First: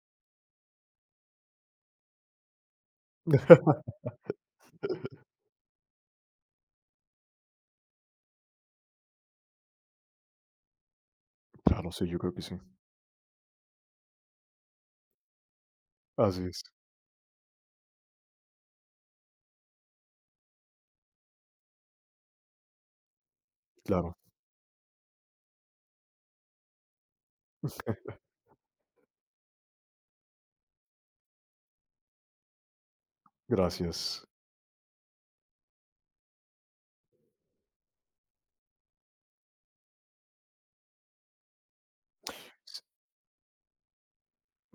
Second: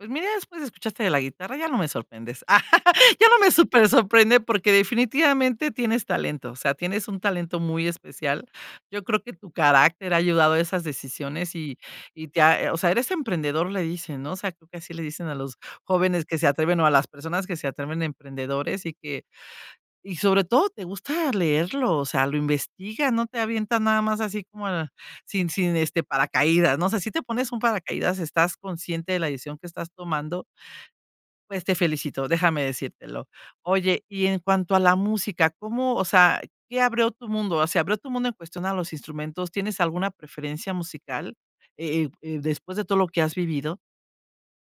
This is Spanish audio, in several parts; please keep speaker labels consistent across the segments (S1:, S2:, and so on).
S1: Pues mira, después escuchaste de la guitarra, ya no me sorprendes. Ya no me super sorprende porque definitivamente tienes talento, o sea, tienes un talento muy especial. Yo creo que tu carácter ha ayudado a esas decisiones, y
S2: Claro, sí, yo
S1: y
S2: creo
S1: te
S2: que sí.
S1: ha, eh o sea, eres emprendedor, le dicen, ¿no?, o sea, creo que así le dicen a los jóvenes que
S2: Así
S1: se
S2: es.
S1: atreven o a las personas que se atreven, "emprendedores" y que y sobre todo, te gusta leerlo, o sea, lo investiga, no te avientas nada
S2: Claro.
S1: más así como ah, sin sin, este, paracaídas, ¿no? No si te pones un paracaídas, estás consciente de la decisión que estás tomando. Pues te felicito, déjame decírtelo. Oye,
S2: Gracias.
S1: y en cuanto a la música, ¿cómo, o sea qué abrió tu mundo, o sea, abrió tu mundo en cuestión a los instrumentos? ¿Tienes alguna preferencia musical, eh eh eh después
S2: S
S1: de todo lo que has vivido?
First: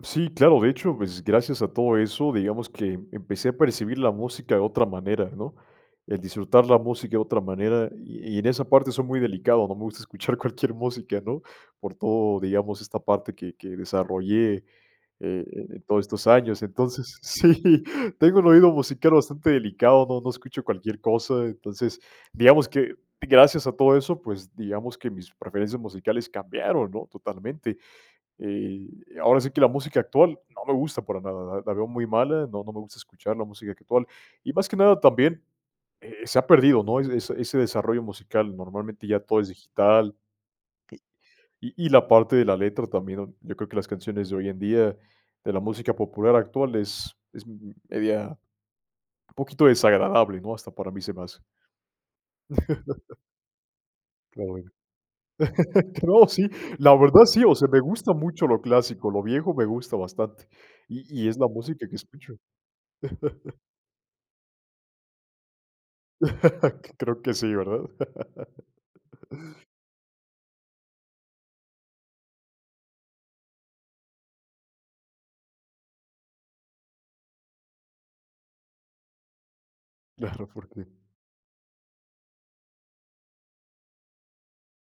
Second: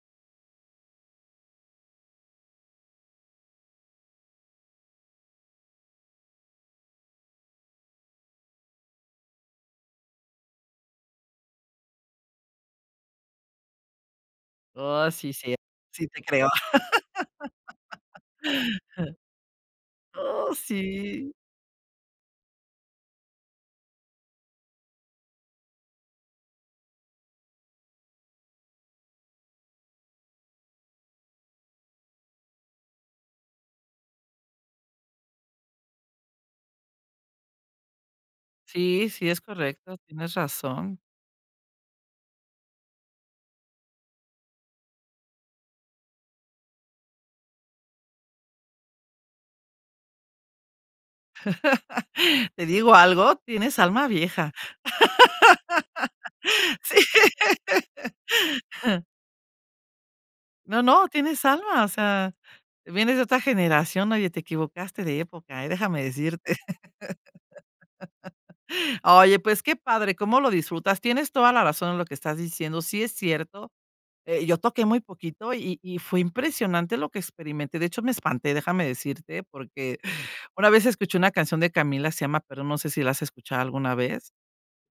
S2: Sí, claro, de hecho, pues, gracias a todo eso, digamos que empecé a percibir la música de otra manera, ¿no?, el disfrutar la música de otra manera y y en esa parte soy muy delicado, no me gusta escuchar cualquier música, ¿no?, por todo digamos, esta parte que que desarrollé, eh
S1: Oh, sí,
S2: eh,
S1: sí,
S2: en todo
S1: sí te
S2: estos
S1: creo.
S2: años. Entonces sí, tengo el oído musical bastante delicado, no no
S1: Oh,
S2: escucho cualquier
S1: sí.
S2: cosa, entonces digamos que gracias a todo eso, pues digamos que mis preferencias musicales cambiaron, ¿no?, totalmente. Eh, ahora sí que la música actual no me gusta para nada, la la veo muy mala, no no me gusta escuchar la música actual, y más que nada también, eh, se ha perdido, ¿no?, es ese ese desarrollo musical, normalmente
S1: Sí,
S2: ya
S1: sí
S2: todo
S1: es
S2: es
S1: correcto,
S2: digital
S1: tienes razón.
S2: que y y la parte de la letra también, yo creo que las canciones de hoy en día, de la música popular actual es es m media poquito desagradable, ¿no? Hasta para mí, se me hace.
S1: ¿Te digo algo? Tienes alma
S2: Qué
S1: vieja.
S2: bueno. No, sí, la
S1: Sí.
S2: verdad, sí, o sea, me gusta mucho lo clásico, lo viejo me gusta bastante
S1: No,
S2: y
S1: no,
S2: y es
S1: tienes
S2: la
S1: alma
S2: música
S1: o
S2: que
S1: sea,
S2: escucho.
S1: vienes de otra generación, oye, te equivocaste de época, ¿eh?, déjame decirte.
S2: Creo que sí, ¿verdad?
S1: Oye, pues qué padre, cómo lo disfrutas. Tienes toda la razón en lo que estás diciendo. Sí es cierto, eh, yo toqué muy poquito, y y fue impresionante lo que experimenté. De hecho, me espanté, déjame decirte, porque
S2: Claro,
S1: una vez
S2: porque
S1: escuché una canción de Camila, se llama, pero no sé si la has escuchado alguna vez.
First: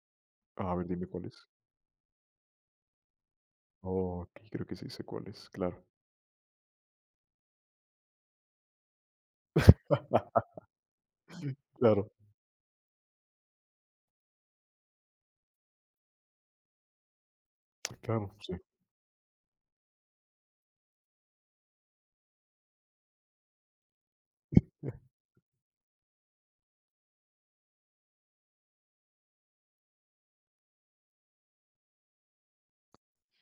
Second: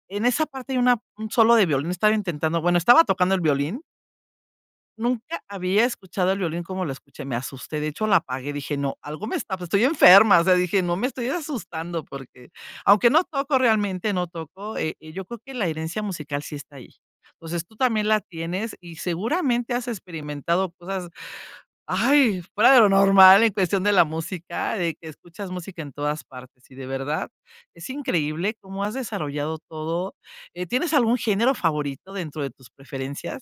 S1: En esa parte
S2: A
S1: hay
S2: ver
S1: una
S2: dime, ¿cuál
S1: un
S2: es?
S1: solo de violín estaba intentando bueno, estaba tocando el violín.
S2: Okey, creo que sí sé cuál
S1: Nunca
S2: es, claro.
S1: había escuchado el violín como lo escuché, me asusté. De hecho, la apagué, dije no, algo me está pues, estoy enferma, o sea, dije: "No, me estoy asustando",
S2: Claro.
S1: porque, aunque no toco realmente, no toco, eh, yo creo que la herencia musical sí está ahí. Entonces, tú también la
S2: Claro, sí.
S1: tienes y seguramente has experimentado cosas, ay, fuera de lo normal en cuestión de la música, de que escuchas música en todas partes, y de verdad es increíble cómo has desarrollado todo, eh, ¿tienes algún género favorito dentro de tus preferencias?